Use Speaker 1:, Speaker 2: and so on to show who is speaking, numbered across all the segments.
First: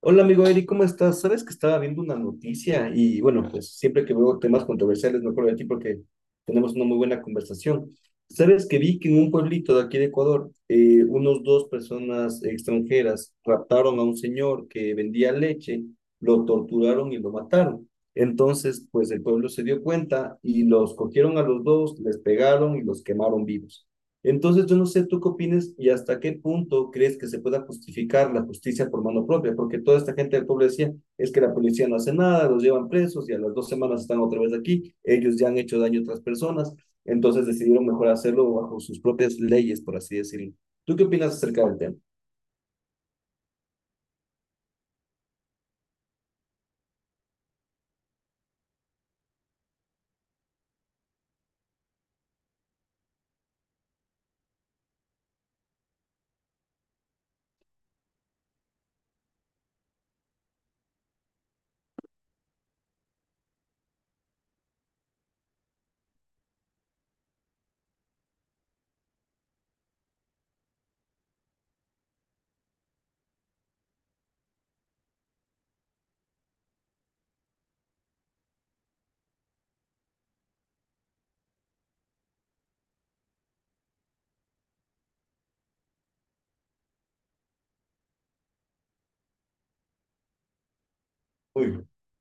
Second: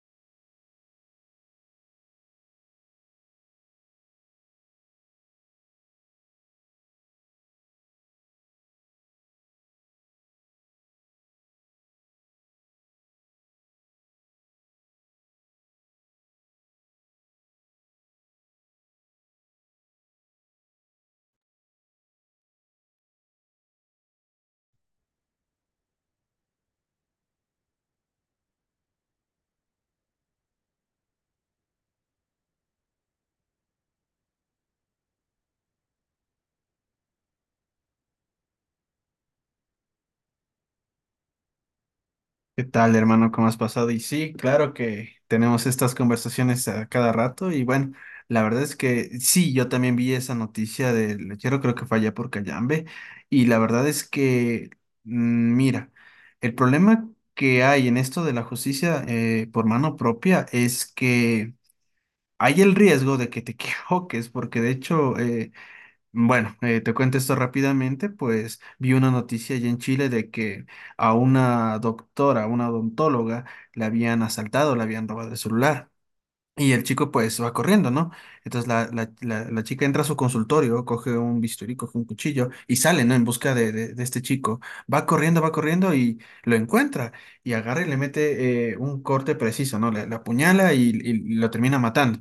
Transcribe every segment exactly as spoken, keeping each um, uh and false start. Speaker 1: Hola amigo Eric, ¿cómo estás? Sabes que estaba viendo una noticia y bueno, pues siempre que veo temas controversiales me acuerdo de ti porque tenemos una muy buena conversación. Sabes que vi que en un pueblito de aquí de Ecuador, eh, unos dos personas extranjeras raptaron a un señor que vendía leche, lo torturaron y lo mataron. Entonces, pues el pueblo se dio cuenta y los cogieron a los dos, les pegaron y los quemaron vivos. Entonces, yo no sé tú qué opinas y hasta qué punto crees que se pueda justificar la justicia por mano propia, porque toda esta gente del pueblo decía, es que la policía no hace nada, los llevan presos y a las dos semanas están otra vez aquí, ellos ya han hecho daño a otras personas, entonces decidieron mejor hacerlo bajo sus propias leyes, por así decirlo. ¿Tú qué opinas acerca del tema?
Speaker 2: ¿Qué tal, hermano? ¿Cómo has pasado? Y sí, claro que tenemos estas conversaciones a cada rato y bueno, la verdad es que sí, yo también vi esa noticia del lechero, creo que fue allá por Cayambe y la verdad es que, mm, mira, el problema que hay en esto de la justicia eh, por mano propia es que hay el riesgo de que te equivoques, porque de hecho eh, bueno, eh, te cuento esto rápidamente, pues vi una noticia allá en Chile de que a una doctora, a una odontóloga, la habían asaltado, la habían robado el celular. Y el chico pues va corriendo, ¿no? Entonces la, la, la, la chica entra a su consultorio, coge un bisturí, coge un cuchillo y sale, ¿no? En busca de, de, de este chico. Va corriendo, va corriendo y lo encuentra y agarra y le mete eh, un corte preciso, ¿no? Le, le apuñala y, y lo termina
Speaker 1: Uy,
Speaker 2: matando.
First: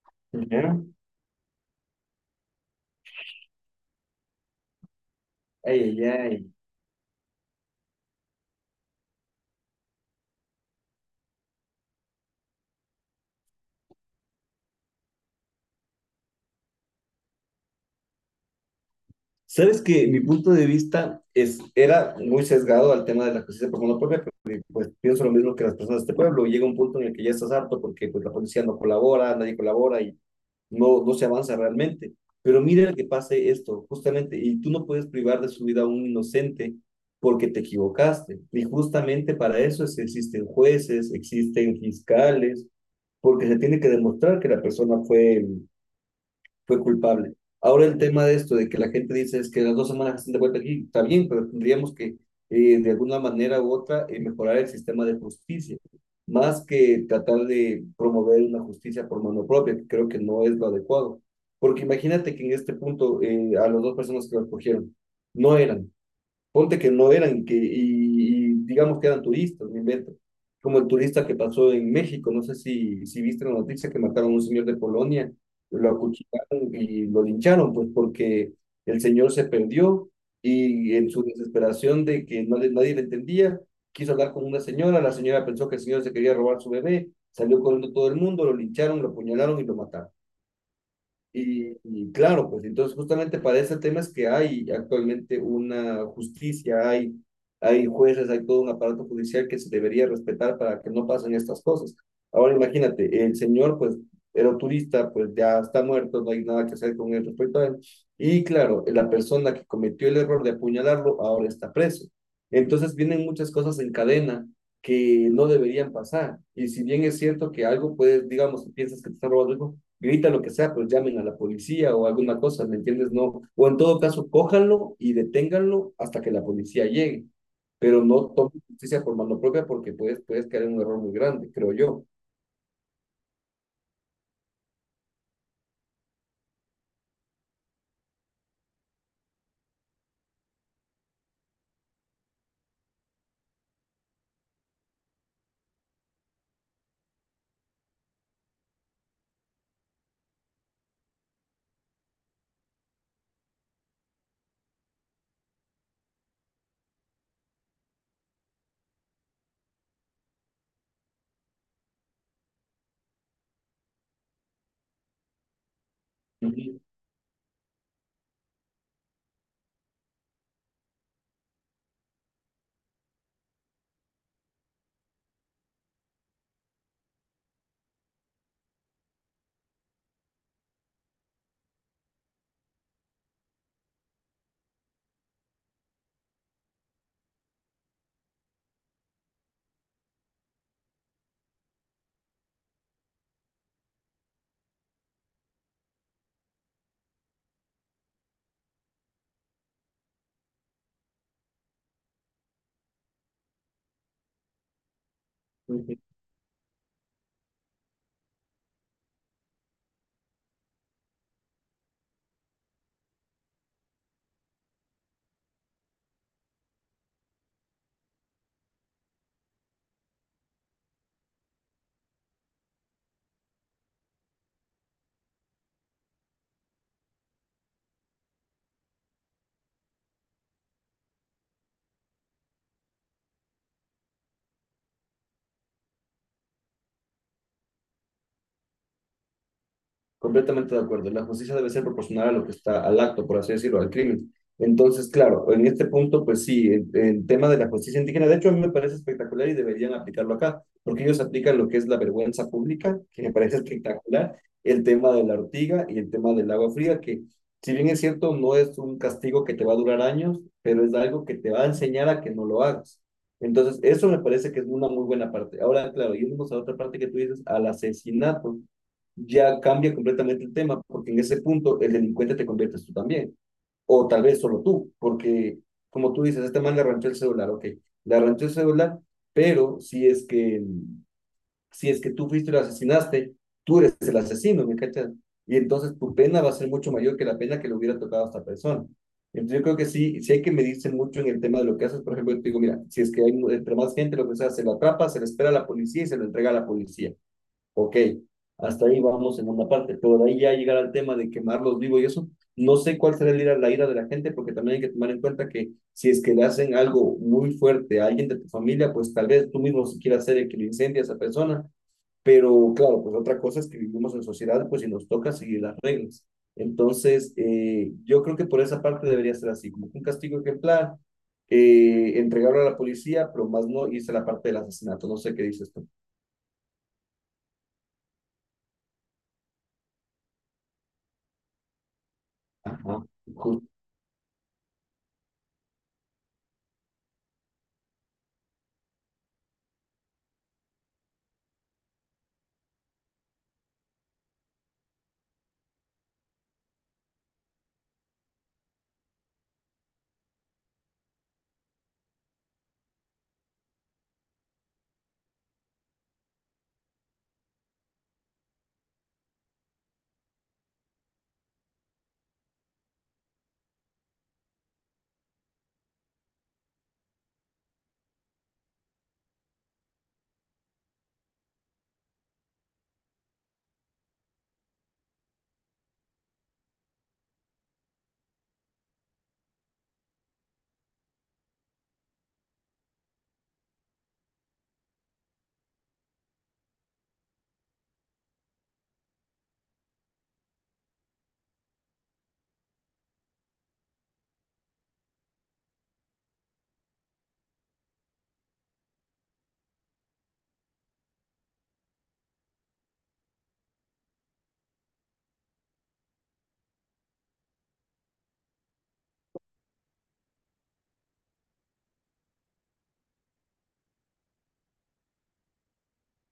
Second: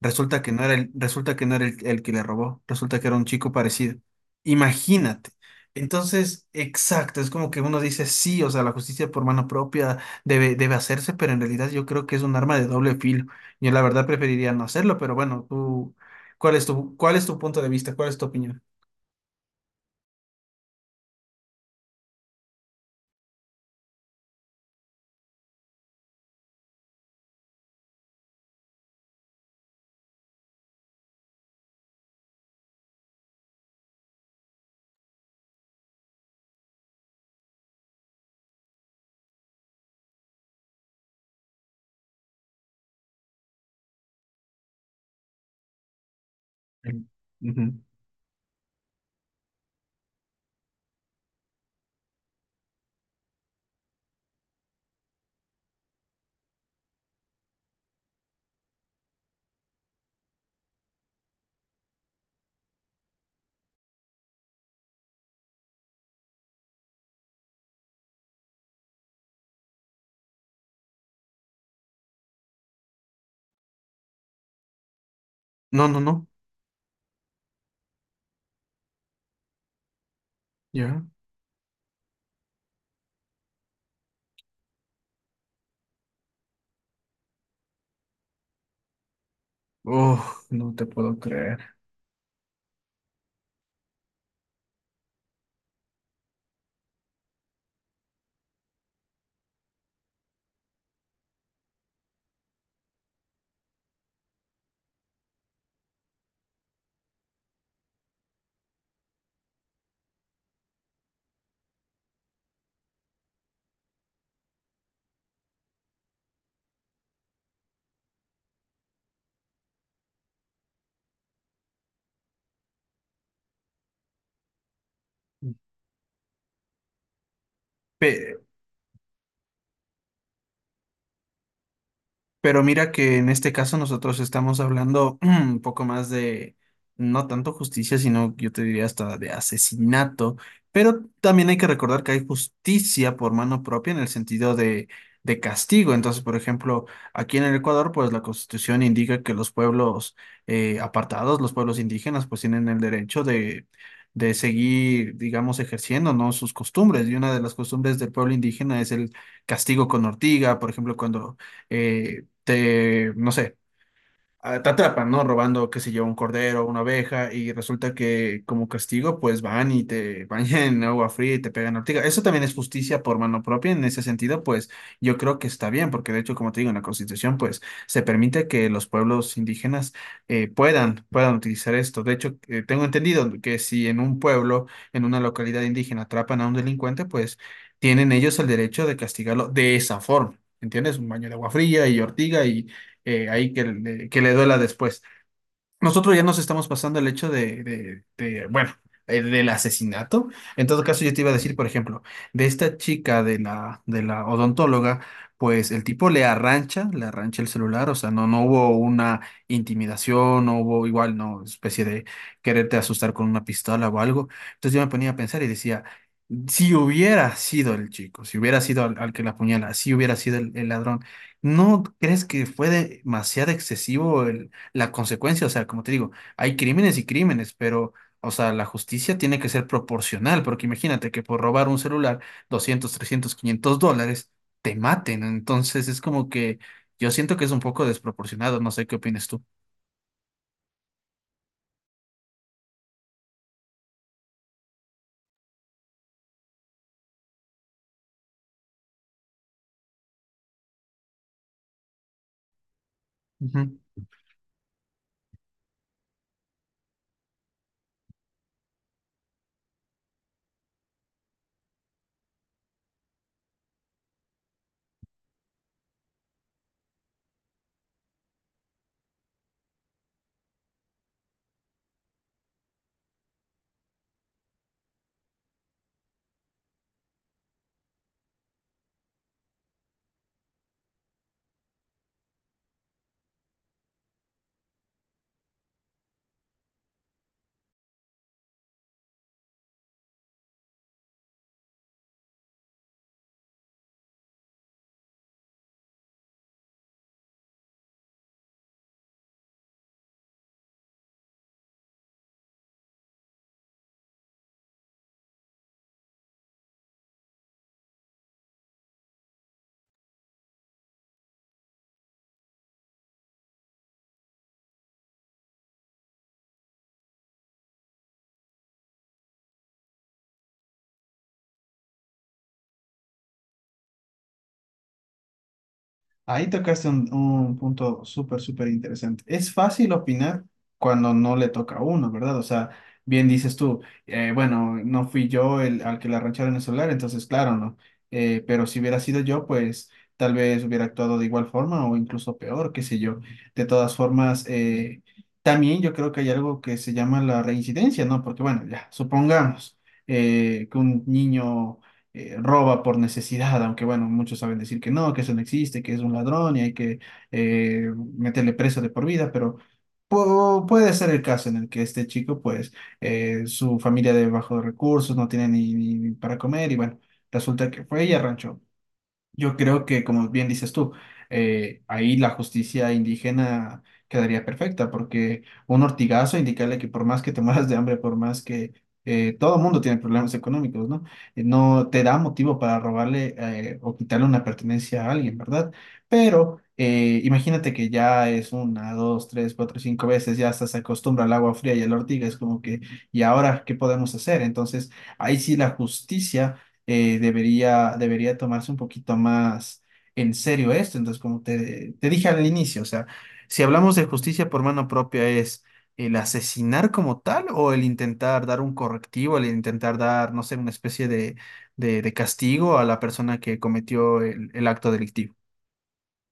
Speaker 2: Resulta que no era
Speaker 1: ya.
Speaker 2: el, resulta que no era el, el que le robó, resulta que era un chico parecido. Imagínate.
Speaker 1: Ay, ay,
Speaker 2: Entonces,
Speaker 1: ay.
Speaker 2: exacto, es como que uno dice, sí, o sea, la justicia por mano propia debe, debe hacerse, pero en realidad yo creo que es un arma de doble filo. Yo la verdad preferiría no hacerlo, pero bueno, tú, ¿cuál es tu, cuál es tu punto de vista? ¿Cuál es tu opinión?
Speaker 1: Sabes que mi punto de vista es, era muy sesgado al tema de la justicia por monopolio, porque pues pienso lo mismo que las personas de este pueblo. Llega un punto en el que ya estás harto porque pues la policía no colabora, nadie colabora y no, no se avanza realmente. Pero mira que pase esto, justamente, y tú no puedes privar de su vida a un inocente porque te equivocaste. Y justamente para eso es que existen jueces, existen fiscales, porque se tiene que demostrar que la persona fue fue
Speaker 2: Mm.
Speaker 1: culpable.
Speaker 2: Ujú.
Speaker 1: Ahora el tema de esto, de que la gente dice es que las dos semanas están de vuelta aquí, está bien, pero tendríamos que eh, de alguna manera u otra eh, mejorar el sistema de justicia, más que tratar de promover una justicia por mano propia, que creo que no es lo adecuado. Porque imagínate que en este punto eh, a las dos personas que lo cogieron no eran, ponte que no eran, que, y, y digamos que eran turistas, me invento. Como el turista que pasó en México, no sé si, si viste la noticia que mataron a un señor de Polonia,
Speaker 2: No,
Speaker 1: lo
Speaker 2: no, no.
Speaker 1: acuchillaron y lo lincharon, pues porque el señor se perdió y
Speaker 2: Ya.
Speaker 1: en su desesperación de que no le- nadie le entendía, quiso hablar con una señora, la señora pensó que el señor se quería robar su bebé, salió corriendo todo el mundo, lo lincharon, lo apuñalaron y lo mataron.
Speaker 2: Oh, no te puedo
Speaker 1: Y,
Speaker 2: creer.
Speaker 1: y claro, pues entonces justamente para ese tema es que hay actualmente una justicia, hay, hay jueces, hay todo un aparato judicial que se debería respetar para que no pasen estas cosas. Ahora imagínate, el señor pues era turista, pues ya está muerto, no hay nada que hacer con él respecto a él. Y claro, la persona que cometió el error de apuñalarlo ahora está preso. Entonces vienen muchas cosas en cadena que no deberían pasar. Y si bien es cierto que algo puedes, digamos, si piensas que te están robando algo, grita lo que sea, pues llamen a la policía o alguna cosa, ¿me entiendes? No, o en todo caso, cójanlo y deténganlo hasta que la policía llegue, pero no
Speaker 2: Pe-
Speaker 1: tomen justicia por mano propia porque puedes, puedes caer en un error muy grande, creo yo.
Speaker 2: Pero mira que en este caso nosotros estamos hablando un poco más de, no tanto justicia, sino yo te diría hasta de asesinato, pero también hay que recordar que hay justicia por mano propia en el sentido de, de castigo. Entonces, por ejemplo, aquí en el Ecuador, pues la Constitución indica que los pueblos eh, apartados, los pueblos indígenas, pues tienen el derecho de... de seguir, digamos, ejerciendo, ¿no? sus costumbres. Y una de las costumbres del pueblo indígena es el castigo con ortiga, por ejemplo, cuando eh, te, no sé, a- te atrapan, ¿no? Robando, qué sé yo, un cordero,
Speaker 1: Ujú,
Speaker 2: una oveja, y resulta que como castigo, pues van y te bañan en agua fría y te pegan ortiga. Eso también es justicia por mano propia, en ese sentido, pues yo creo que está bien, porque de hecho, como te digo, en la Constitución, pues se permite que los pueblos indígenas eh, puedan, puedan utilizar esto. De hecho, eh, tengo entendido que si en un pueblo, en una localidad indígena, atrapan a un delincuente, pues tienen ellos el derecho de castigarlo de esa forma. ¿Entiendes? Un baño de agua fría y ortiga y, eh, ahí que, que le duela después. Nosotros ya nos estamos pasando el hecho de, de- de, bueno, eh, del asesinato. En todo caso, yo te iba a decir, por ejemplo, de esta chica de la, de la odontóloga, pues el
Speaker 1: ujú.
Speaker 2: tipo le arrancha, le arrancha el celular, o sea, no, no hubo una intimidación, no hubo igual, no, especie de quererte asustar con una pistola o algo. Entonces yo me ponía a pensar y decía, si hubiera sido el chico, si hubiera sido al, al que la apuñala, si hubiera sido el, el ladrón, ¿no crees que fue demasiado excesivo la consecuencia, o sea, como te digo, hay crímenes y crímenes, pero, o sea, la justicia tiene que ser proporcional, porque imagínate que por robar un celular, doscientos trescientos quinientos dólares, te maten? Entonces es como que yo siento que es un poco desproporcionado, no sé qué opinas tú.
Speaker 1: Completamente de acuerdo. La justicia debe ser proporcional a lo que está al acto, por así decirlo, al crimen. Entonces, claro, en este punto, pues sí, el, el tema de la justicia indígena, de hecho, a mí me parece espectacular y deberían aplicarlo acá, porque ellos aplican lo que es la vergüenza pública, que me parece espectacular, el tema de la ortiga y el tema del agua fría, que si bien es cierto, no es un castigo que te va a durar años, pero es algo que te va a enseñar a que no lo hagas. Entonces, eso me parece que es una muy buena parte. Ahora, claro, irnos a otra parte que tú dices, al asesinato ya cambia completamente el tema, porque en ese punto el delincuente te conviertes tú también, o tal vez solo tú, porque como tú dices, este man le arranchó el celular, ok, le arranchó el celular, pero si es que, si es que tú fuiste y lo asesinaste, tú eres el asesino, ¿me cachas? Y entonces tu pena va a ser mucho mayor que la pena que le hubiera tocado a esta persona. Entonces yo creo que sí, sí hay que medirse mucho en el tema de lo que haces. Por ejemplo, yo te digo, mira, si es que hay entre más gente, lo que sea, se lo atrapa, se le espera a la policía y se lo entrega a la policía. Ok, hasta ahí vamos en una parte, pero de ahí ya llegar al tema de quemarlos vivos y eso, no sé cuál será el ira- la ira de la gente, porque también hay que tomar en cuenta que si es que le hacen algo muy fuerte a alguien de tu familia, pues tal vez tú mismo si quieras ser el que le incendia a esa persona, pero claro, pues otra cosa es que vivimos en sociedad, pues y nos toca seguir las reglas. Entonces, eh, yo creo que por esa parte debería ser así, como que un castigo ejemplar, eh, entregarlo a la policía, pero más no irse a la parte del asesinato, no sé qué dices tú.
Speaker 2: Ahí tocaste un, un punto súper, súper interesante. Es fácil opinar cuando no le toca a uno, ¿verdad? O sea,
Speaker 1: Ajá,
Speaker 2: bien dices
Speaker 1: justo.
Speaker 2: tú, eh, bueno, no fui yo el al que la arrancharon el celular, entonces claro, no. Eh, pero si hubiera sido yo, pues tal vez hubiera actuado de igual forma o incluso peor, qué sé yo. De todas formas, eh, también yo creo que hay algo que se llama la reincidencia, ¿no? Porque bueno, ya, supongamos eh, que un niño eh, roba por necesidad, aunque bueno, muchos saben decir que no, que eso no existe, que es un ladrón y hay que eh, meterle preso de por vida, pero pu- puede ser el caso en el que este chico, pues, eh, su familia de bajos recursos no tiene ni, ni para comer y bueno, resulta que fue y arranchó. Yo creo que, como bien dices tú, eh, ahí la justicia indígena quedaría perfecta, porque un ortigazo indicarle que por más que te mueras de hambre, por más que eh, todo mundo tiene problemas económicos, ¿no? Eh, No te da motivo para robarle eh, o quitarle una pertenencia a alguien, ¿verdad? Pero eh, imagínate que ya es una, dos, tres, cuatro, cinco veces, ya hasta se acostumbra al agua fría y a la ortiga, es como que, ¿y ahora qué podemos hacer? Entonces, ahí sí la justicia eh, debería, debería tomarse un poquito más en serio esto. Entonces, como te, te dije al inicio, o sea, si hablamos de justicia por mano propia, ¿es el asesinar como tal o el intentar dar un correctivo, el intentar dar, no sé, una especie de, de, de castigo a la persona que cometió el el acto delictivo?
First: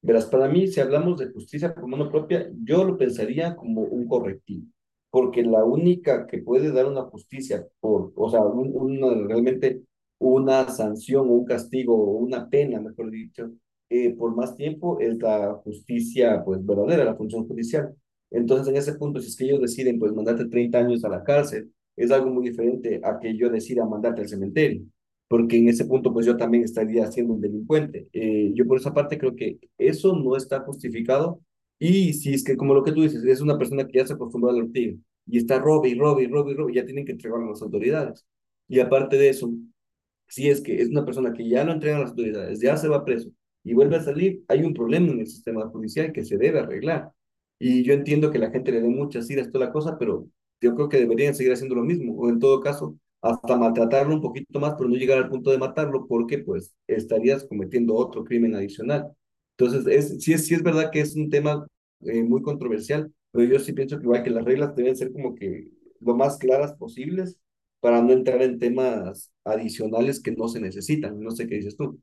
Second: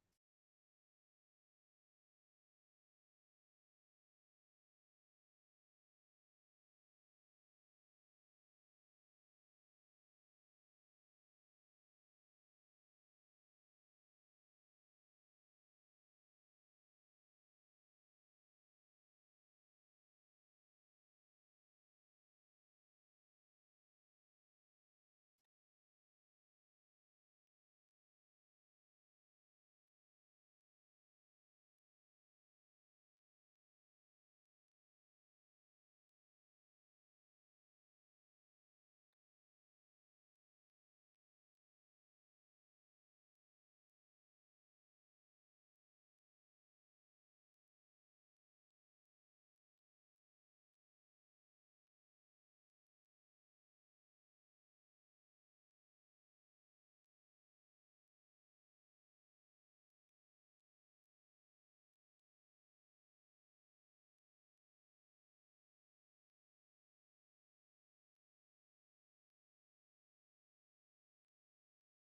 Speaker 1: Verás, para mí, si hablamos de justicia por mano propia, yo lo pensaría como un correctivo, porque la única que puede dar una justicia por, o sea, un- una- realmente una sanción o un castigo o una pena, mejor dicho, eh, por más tiempo es la justicia, pues, verdadera, la función judicial. Entonces, en ese punto, si es que ellos deciden, pues, mandarte treinta años a la cárcel, es algo muy diferente a que yo decida mandarte al cementerio porque en ese punto pues yo también estaría siendo un delincuente. Eh, yo por esa parte creo que eso no está justificado y si es que como lo que tú dices, es una persona que ya se acostumbró a la ortiga y está robe y robe y robe y robe, ya tienen que entregarlo a las autoridades. Y aparte de eso, si es que es una persona que ya lo entregan las autoridades, ya se va preso y vuelve a salir, hay un problema en el sistema judicial que se debe arreglar. Y yo entiendo que la gente le dé muchas iras toda la cosa, pero yo creo que deberían seguir haciendo lo mismo, o en todo caso, hasta maltratarlo un poquito más, pero no llegar al punto de matarlo, porque pues estarías cometiendo otro crimen adicional. Entonces, es, sí, es, sí es verdad que es un tema eh, muy controversial, pero yo sí pienso que igual que las reglas deben ser como que lo más claras posibles para no entrar en temas adicionales que no se necesitan. No sé qué dices tú.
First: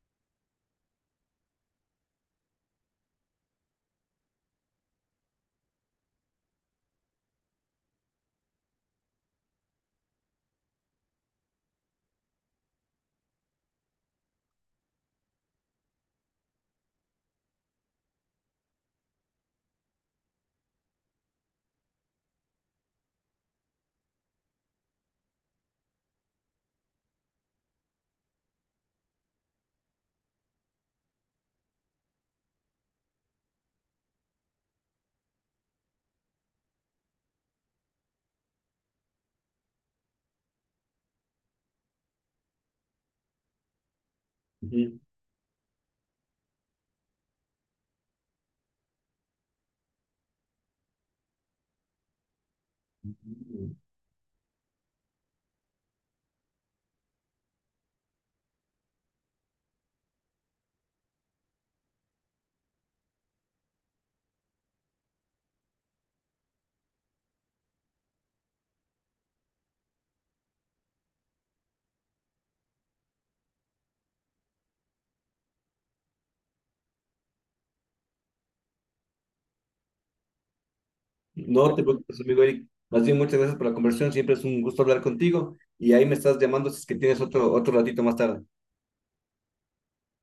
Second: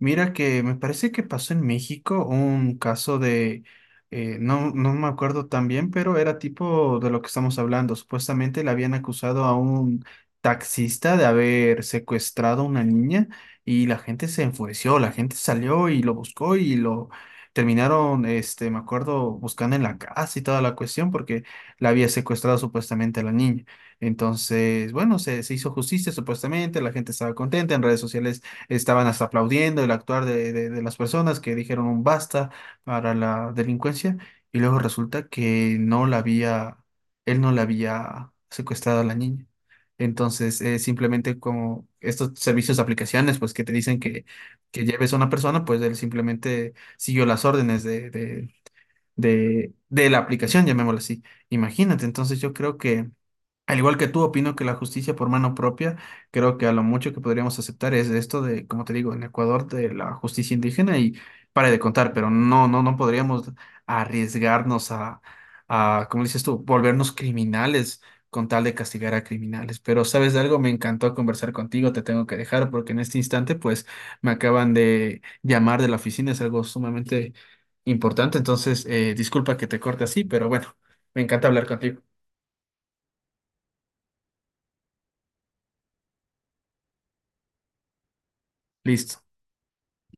Speaker 2: Mira que me parece que pasó en México un caso de, eh, no, no me acuerdo tan bien, pero era tipo de lo que estamos hablando. Supuestamente le habían acusado a un taxista de haber secuestrado a una niña y la gente se enfureció, la gente salió y lo buscó y lo terminaron, este, me acuerdo, buscando en la casa y toda la cuestión porque la había secuestrado supuestamente a la niña. Entonces, bueno, se, se hizo justicia supuestamente, la gente estaba contenta, en redes sociales estaban hasta aplaudiendo el actuar de, de- de las personas que dijeron un basta para la delincuencia y luego resulta que no la había, él no la había secuestrado a la niña. Entonces, eh, simplemente como estos servicios de aplicaciones, pues que te dicen que, que
Speaker 1: Ujú.
Speaker 2: lleves a una persona, pues él simplemente siguió las órdenes de, de, de, de la aplicación, llamémoslo así. Imagínate, entonces yo creo que al igual que tú, opino que la justicia por mano propia, creo que a lo mucho que podríamos aceptar es esto de, como te digo, en Ecuador de la justicia indígena y para de contar, pero no, no, no podríamos arriesgarnos a, a, como dices tú, volvernos criminales con tal de castigar a criminales. Pero, ¿sabes de algo? Me encantó conversar contigo, te tengo que dejar porque en este instante, pues, me acaban de llamar de la oficina, es algo sumamente importante, entonces, eh, disculpa que te corte así, pero bueno, me encanta hablar
Speaker 1: No te
Speaker 2: contigo.
Speaker 1: preocupes, amigo Eric. Más bien, muchas gracias por la conversación. Siempre es un gusto hablar contigo. Y ahí me estás llamando si es que tienes otro, otro ratito más tarde.
Speaker 2: Listo.